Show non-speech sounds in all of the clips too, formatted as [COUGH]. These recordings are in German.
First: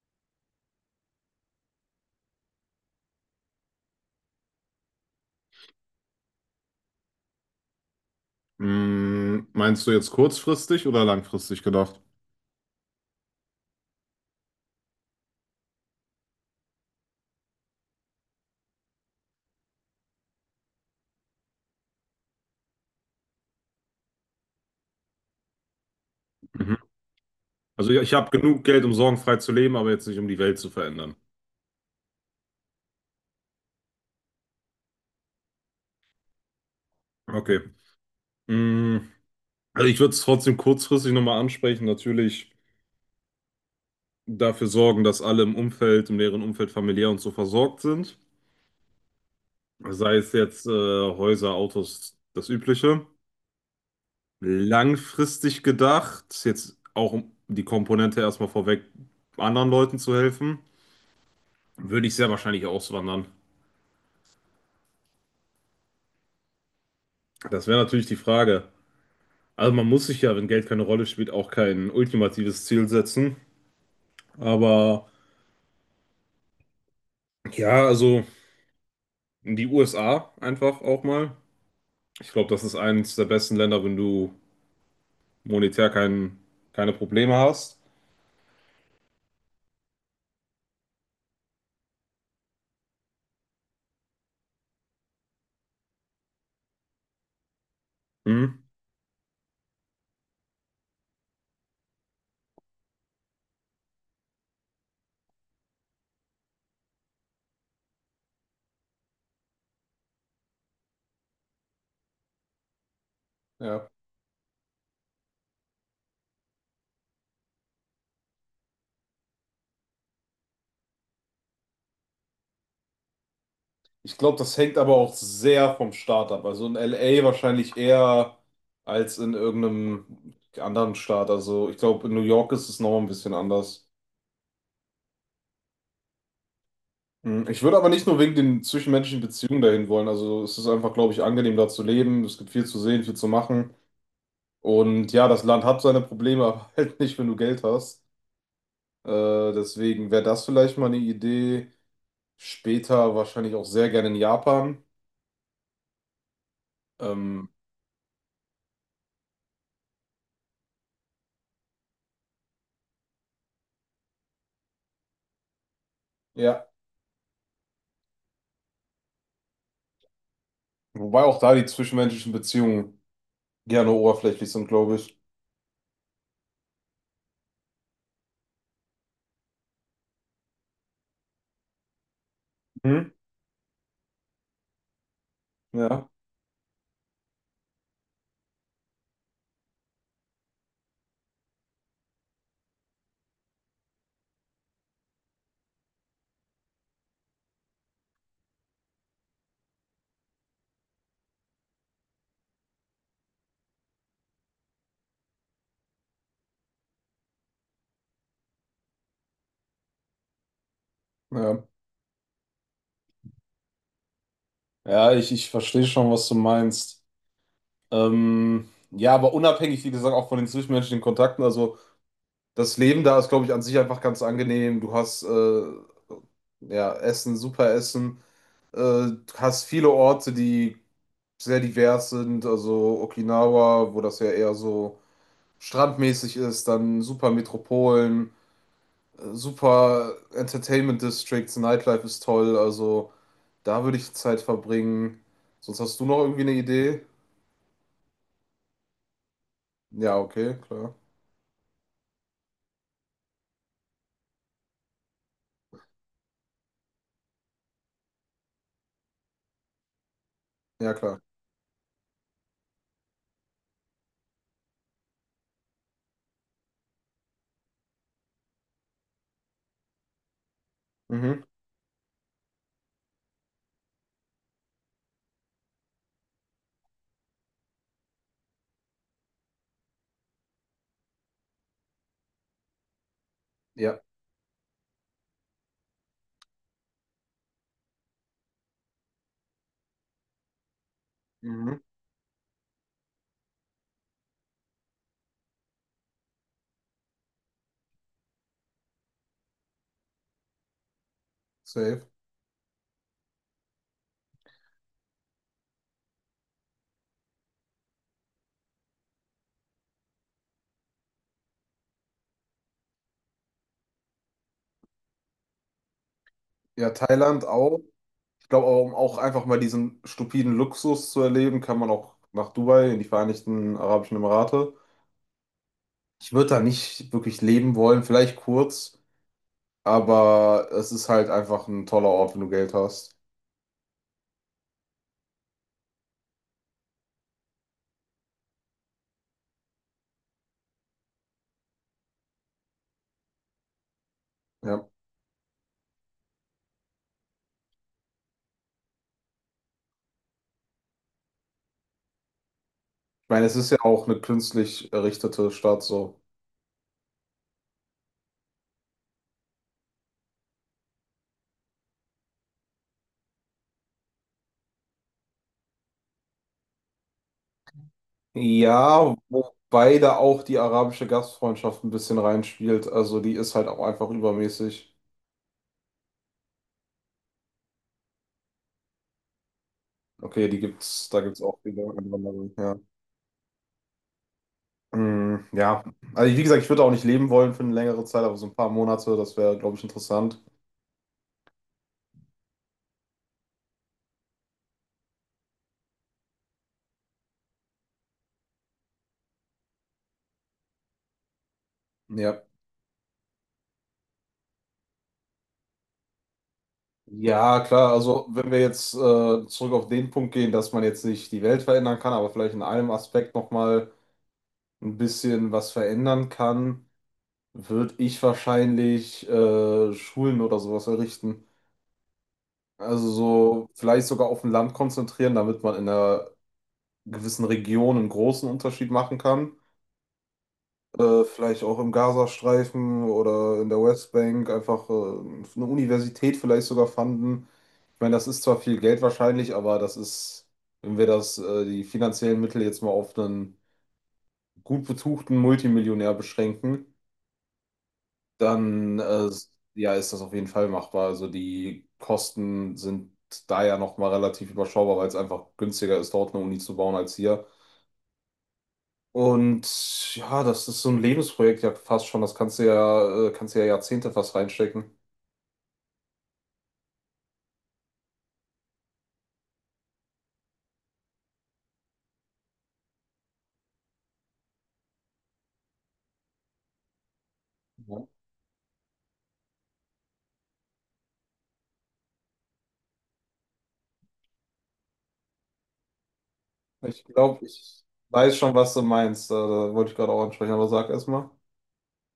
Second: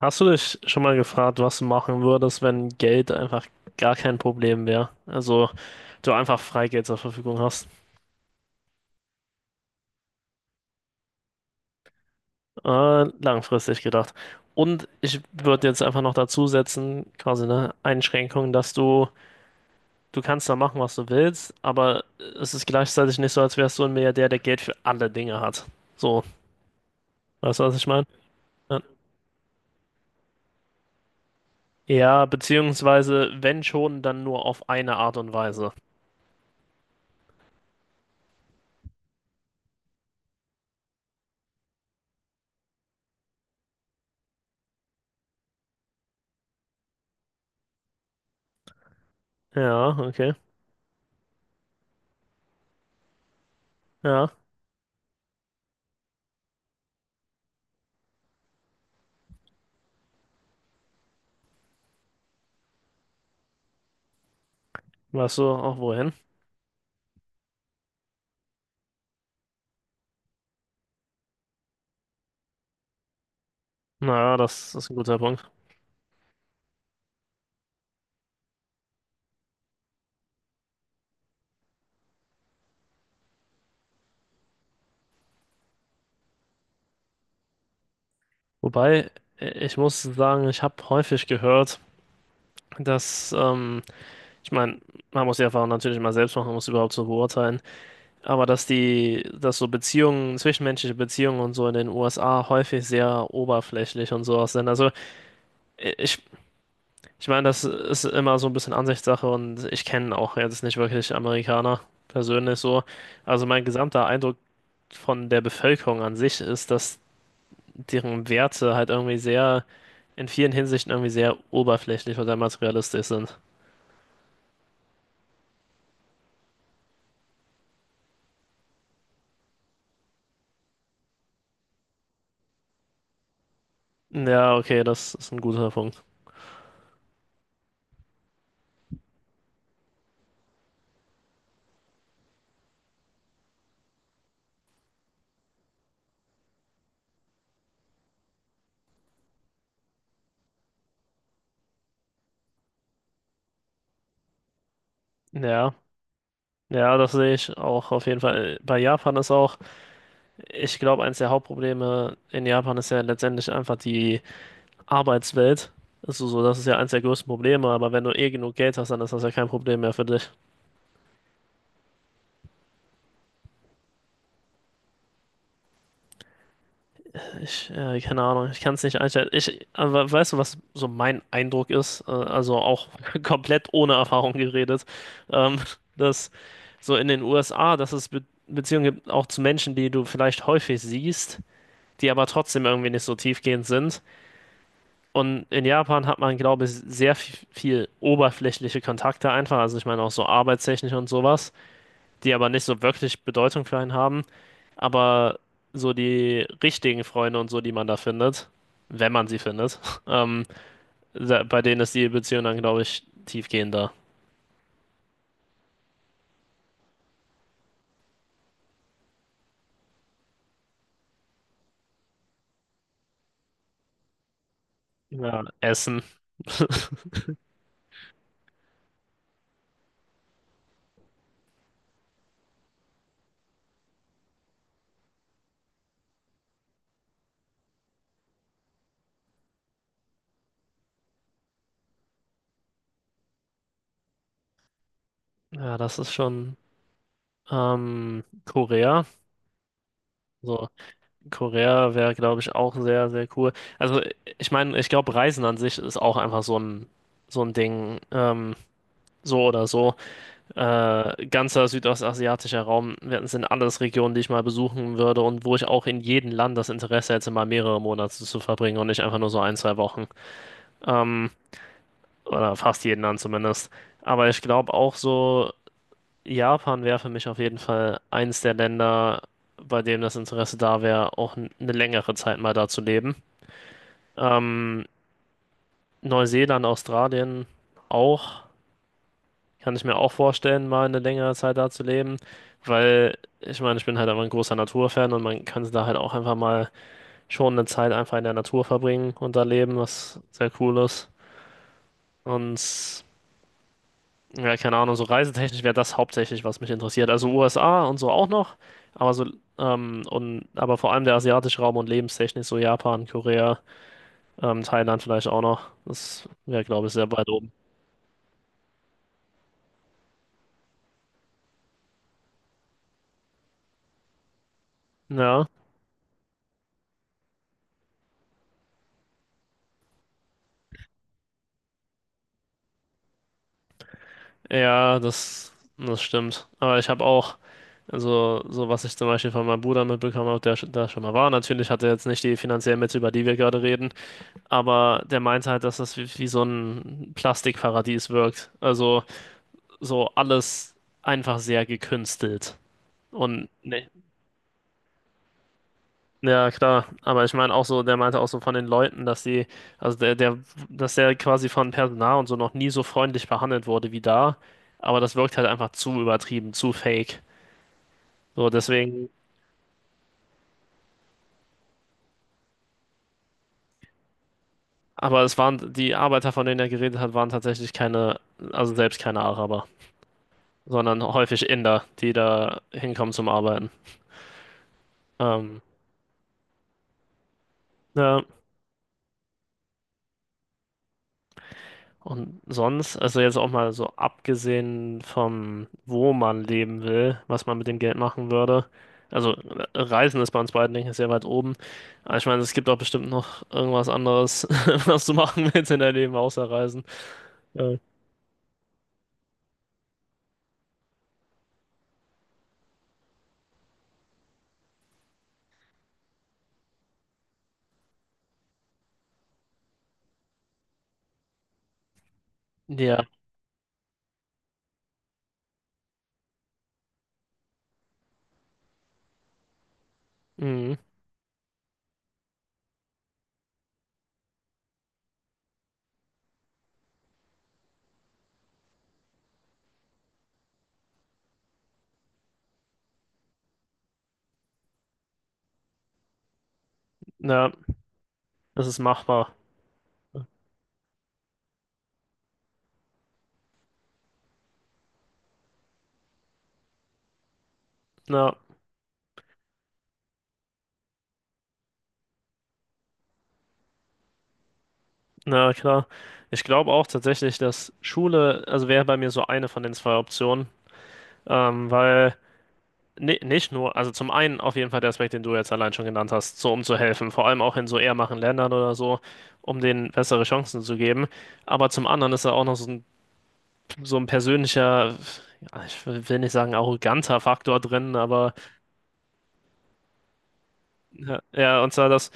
Hast du dich schon mal gefragt, was du machen würdest, wenn Geld einfach gar kein Problem wäre? Also du einfach Freigeld zur Verfügung hast. Mm, meinst du jetzt kurzfristig oder langfristig gedacht? Langfristig gedacht. Und ich würde jetzt einfach noch dazu setzen, quasi eine Einschränkung, dass du kannst da machen, was du willst, aber es ist gleichzeitig nicht so, als wärst du ein Milliardär, der Geld für alle Dinge hat. So, Mhm. weißt du, was ich Also ja, meine? ich habe genug Ja. Geld, um sorgenfrei zu leben, aber jetzt nicht, um die Welt zu verändern. Ja, beziehungsweise, wenn schon, dann nur auf eine Art und Weise. Okay. Mm, also ich würde es trotzdem kurzfristig nochmal ansprechen. Natürlich dafür sorgen, dass alle im Umfeld, im näheren Umfeld familiär und so versorgt sind. Ja, Sei es okay. jetzt Häuser, Autos, das Übliche. Ja, Langfristig gedacht, jetzt auch um die Komponente erstmal vorweg, anderen Leuten zu helfen, würde ich sehr wahrscheinlich auswandern. weißt du auch wohin? Das wäre natürlich die Frage. Also man muss sich ja, wenn Geld keine Rolle spielt, auch kein ultimatives Ziel setzen. Naja, das ist ein Aber guter Punkt. ja, also die USA einfach auch mal. Ich glaube, das ist eines der besten Länder, wenn du monetär kein, keine Probleme hast. Wobei, ich muss sagen, ich habe häufig gehört, dass, ähm, ich meine, man muss die Erfahrung natürlich mal selbst machen, um es überhaupt zu beurteilen, aber Hm. dass so Beziehungen, zwischenmenschliche Beziehungen und so in den USA häufig sehr oberflächlich und sowas sind. Also ich, ich meine, das ist immer so ein bisschen Ansichtssache und ich kenne auch jetzt nicht wirklich Amerikaner persönlich so. Also mein Ja. gesamter Eindruck von der Bevölkerung an sich ist, dass deren Werte halt irgendwie in vielen Hinsichten irgendwie sehr oberflächlich oder materialistisch sind. Ich glaube, das hängt aber auch sehr vom Staat ab. Also in LA wahrscheinlich eher als in irgendeinem anderen Staat. Also ich glaube, in New York ist es noch ein bisschen anders. Ja, okay, das ist ein guter Punkt. Mhm. Ich würde aber nicht nur wegen den zwischenmenschlichen Beziehungen dahin wollen. Also es ist einfach, glaube ich, angenehm, da zu leben. Es gibt viel zu sehen, viel zu machen. Und ja, das Land hat seine Probleme, aber [LAUGHS] halt nicht, wenn du Geld hast. Äh, deswegen wäre das vielleicht mal eine Idee. Später wahrscheinlich auch sehr gerne in Japan. Ja, ja, das sehe Ähm, ich auch auf jeden Fall. Bei Japan ist auch, ich glaube, eines der Hauptprobleme in Japan ist ja letztendlich einfach die Arbeitswelt. Also so, das ist ja, ja eines der größten Probleme, aber wenn du eh genug Geld hast, dann ist das ja kein Problem mehr für dich. wobei auch da die zwischenmenschlichen Beziehungen gerne oberflächlich sind, glaube ich. Keine Ahnung, ich kann es nicht einschätzen. Ich, aber weißt du, was so mein Eindruck ist? Also auch Mhm. [LAUGHS] komplett ohne Erfahrung geredet, ähm, Ja, dass so in den USA, dass es Be Beziehungen gibt, auch zu Menschen, die du vielleicht häufig siehst, die aber trotzdem irgendwie nicht so tiefgehend sind. Und in Japan hat man, glaube ich, sehr viel, viel oberflächliche Kontakte einfach. Also ich meine auch so arbeitstechnisch und sowas, die aber nicht so wirklich Bedeutung für einen haben. Aber so die richtigen Freunde und so, die man da findet, wenn man sie findet, [LAUGHS] ähm, bei ja. denen ist die Beziehung dann, glaube ich, tiefgehender. Ja, ich verstehe schon, was du meinst. Ja, aber unabhängig, wie gesagt, auch von den zwischenmenschlichen Kontakten, also. Das Leben da ist, glaube ich, an sich einfach ganz angenehm. Du hast Ja, Essen. ja Essen, super Essen. Du hast viele Orte, die sehr divers sind. Also Okinawa, wo das ja eher so strandmäßig ist, dann super Metropolen, super Entertainment Districts, Nightlife ist toll. Also da würde ich Zeit verbringen. Ja, Sonst das hast du ist noch irgendwie eine schon Idee? ähm, Korea. Ja, okay, So, klar. Korea wäre, glaube ich, auch sehr, sehr cool. Also, ich meine, ich glaube, Reisen an sich ist auch einfach so ein Ding, so oder so. Ja, klar. Ganzer südostasiatischer Raum, sind alles Regionen, die ich mal besuchen würde und wo ich auch in jedem Land das Interesse hätte, mal mehrere Monate zu verbringen und nicht einfach nur so ein, zwei Wochen. Ähm, Mhm. oder fast jeden Land zumindest. Aber ich glaube auch so, Japan wäre für mich auf jeden Fall eins der Länder, bei dem das Interesse da wäre, auch eine längere Zeit mal da zu leben. Ja. Ähm, Neuseeland, Australien auch. Kann ich mir auch vorstellen, mal eine längere Zeit da Mhm. zu leben, weil ich meine, ich bin halt einfach ein großer Naturfan und man kann da halt auch einfach mal schon eine Zeit einfach in der Natur verbringen und da leben, was sehr cool ist. Safe. Und ja, keine Ahnung, so reisetechnisch wäre das hauptsächlich, was mich interessiert. Also USA und so auch noch, aber und aber vor allem der asiatische Raum und lebenstechnisch so Japan, Korea, Thailand vielleicht auch noch. Das wäre, glaube Ja, ich, sehr weit Thailand oben. auch. Ich glaube, um auch einfach mal diesen stupiden Luxus zu erleben, kann man auch nach Dubai, in die Vereinigten Arabischen Emirate. Ja. Ich würde da nicht wirklich leben wollen, vielleicht kurz, aber es ist halt einfach ein toller Ort, wenn du Geld hast. Ja, das stimmt. Aber ich habe auch, also so was ich zum Beispiel von meinem Bruder mitbekommen habe, der da schon mal war. Natürlich hat er jetzt nicht die finanziellen Mittel, über die wir gerade reden, Ja. aber der meint halt, dass das wie so ein Plastikparadies wirkt. Also so alles einfach sehr gekünstelt. Ich meine, Und es ist ja ne, auch eine künstlich errichtete Stadt so. ja klar, aber ich meine auch so, der meinte auch so von den Leuten, dass sie, also der, der, dass der quasi von Personal und so noch nie so freundlich behandelt wurde wie da. Aber das wirkt halt einfach zu übertrieben, zu fake. So, deswegen, Ja, wobei da auch die arabische Gastfreundschaft ein bisschen reinspielt. Also die ist halt auch einfach übermäßig. aber es waren, die Arbeiter, von denen er geredet hat, waren tatsächlich keine, also selbst keine Araber, Okay, die sondern gibt's, da gibt's häufig auch viele Inder, die Einwanderer, da ja. hinkommen zum Arbeiten. Mm, Ähm, ja, also wie gesagt, ich würde auch nicht leben wollen für eine längere Zeit, ja, aber so ein paar Monate, das wäre, glaube ich, interessant. und sonst, also jetzt auch mal so abgesehen vom, wo man leben will, was man mit dem Geld machen würde. Also Reisen ist bei uns beiden, denke ich, sehr weit oben. Aber ich meine, Ja. es gibt auch bestimmt noch irgendwas anderes, [LAUGHS] was du machen willst in deinem Leben, außer Reisen. Ja, Äh, klar, also wenn wir jetzt zurück auf den Punkt gehen, dass man jetzt nicht die Welt verändern kann, aber vielleicht in einem Aspekt nochmal ein bisschen was verändern kann, würde ich wahrscheinlich Schulen oder sowas errichten. ja, Also so vielleicht sogar auf ein Land konzentrieren, damit man in einer gewissen Region einen großen Unterschied machen kann. mhm. Vielleicht auch im Gazastreifen oder in der Westbank einfach eine Universität vielleicht sogar fanden. Ich meine, das ist zwar viel Geld wahrscheinlich, aber das ist, wenn wir die finanziellen Mittel jetzt mal auf einen gut betuchten Multimillionär beschränken, Ja, das ist dann machbar. ja, ist das auf jeden Fall machbar. Also die Kosten sind da ja nochmal relativ überschaubar, weil es einfach günstiger ist, dort eine Uni zu bauen als hier. Ja. Und ja, das ist so ein Lebensprojekt ja fast schon. Das kannst du ja Jahrzehnte fast reinstecken. Na klar. Ich glaube auch tatsächlich, dass Schule, also wäre bei mir so eine von den zwei Optionen, weil nicht nur, also zum einen auf jeden Fall der Aspekt, den du jetzt allein schon genannt hast, so um zu helfen, vor allem auch in so eher Ja. machen Ländern oder so, um denen bessere Chancen zu geben. Aber zum anderen ist da auch noch so ein persönlicher, ja, ich will nicht sagen Ich arroganter glaube, Faktor ich drin, aber weiß schon, was du meinst. Da wollte ich gerade auch ansprechen, aber sag erst ja, mal. ja, und zwar, dass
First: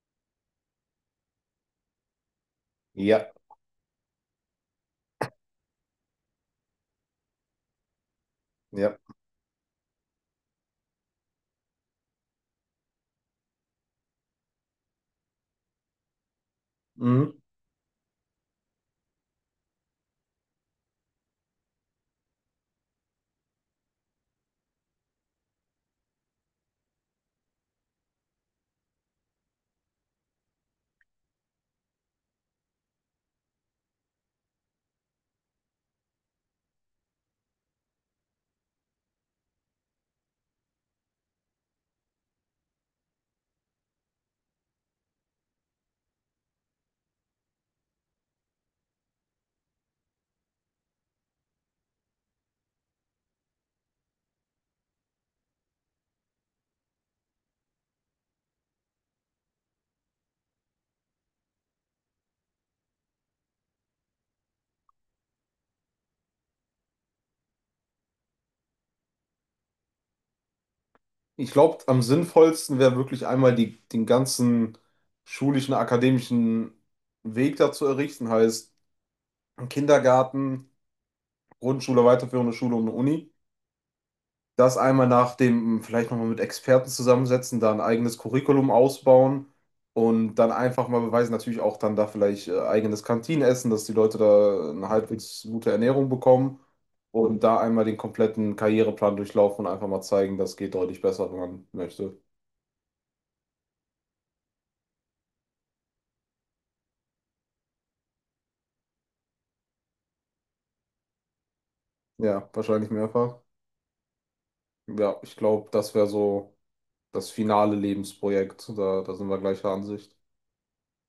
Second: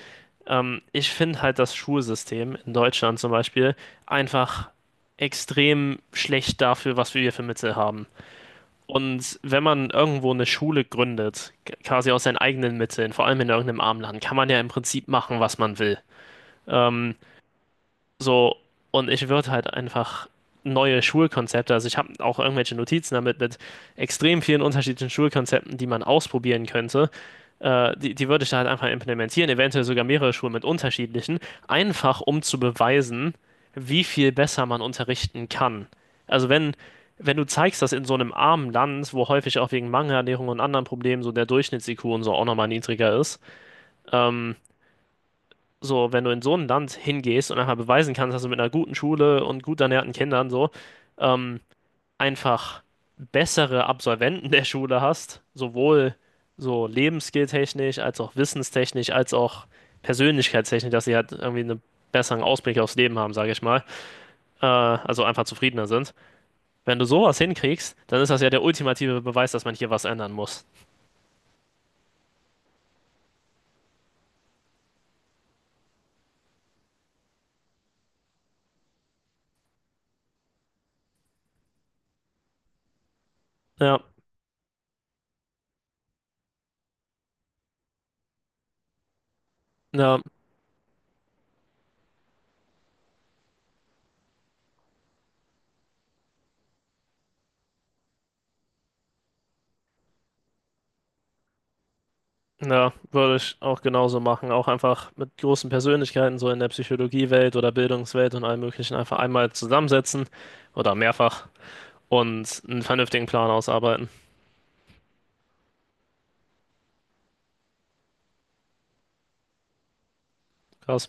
Ähm, ich finde halt das Schulsystem in Deutschland zum Ja, Beispiel einfach extrem schlecht dafür, was wir hier für Mittel haben. ja. Und wenn man irgendwo eine Schule gründet, quasi aus seinen eigenen Mitteln, vor allem in irgendeinem armen Land, kann man ja im Prinzip machen, was man will. Ähm, Mhm. so, und ich würde halt einfach neue Schulkonzepte, also ich habe auch irgendwelche Notizen damit mit extrem vielen unterschiedlichen Schulkonzepten, die man ausprobieren könnte. Die würde ich da halt einfach implementieren, eventuell sogar mehrere Schulen mit unterschiedlichen, einfach um zu beweisen, wie viel besser man unterrichten kann. Also wenn du zeigst, dass in so einem armen Land, wo häufig auch wegen Mangelernährung und anderen Problemen so der Durchschnitts-IQ und so auch nochmal niedriger ist, ähm, wenn du in so ein Land hingehst und einfach beweisen kannst, dass du mit einer guten Schule und gut ernährten Kindern ähm, einfach bessere Absolventen der Schule hast, sowohl so lebensskilltechnisch, als auch wissenstechnisch, als auch persönlichkeitstechnisch, dass sie halt irgendwie einen besseren Ausblick aufs Leben haben, sage ich mal, also einfach zufriedener sind. Wenn du sowas hinkriegst, dann ist das ja der ultimative Beweis, dass man hier was ändern muss. Ich glaube, am sinnvollsten wäre wirklich einmal den ganzen schulischen, akademischen Weg dazu errichten, heißt Kindergarten, Grundschule, weiterführende Schule und eine Uni. Ja, Das einmal nach dem, vielleicht nochmal mit Experten zusammensetzen, da ein eigenes Curriculum ausbauen ja, und dann einfach mal beweisen, natürlich auch dann da vielleicht eigenes Kantinenessen, dass die Leute da eine halbwegs gute Ernährung bekommen und da einmal den kompletten Karriereplan durchlaufen und einfach mal zeigen, das geht deutlich besser, wenn man möchte. Ja, würde ich auch genauso machen. Auch einfach mit großen Persönlichkeiten, so in der Psychologiewelt oder Bildungswelt und allem Möglichen, einfach einmal zusammensetzen oder mehrfach Ja, und einen wahrscheinlich vernünftigen mehrfach. Plan ausarbeiten. Ja, ich glaube, das wäre so das finale Lebensprojekt. Da sind wir gleicher Ansicht. Krass.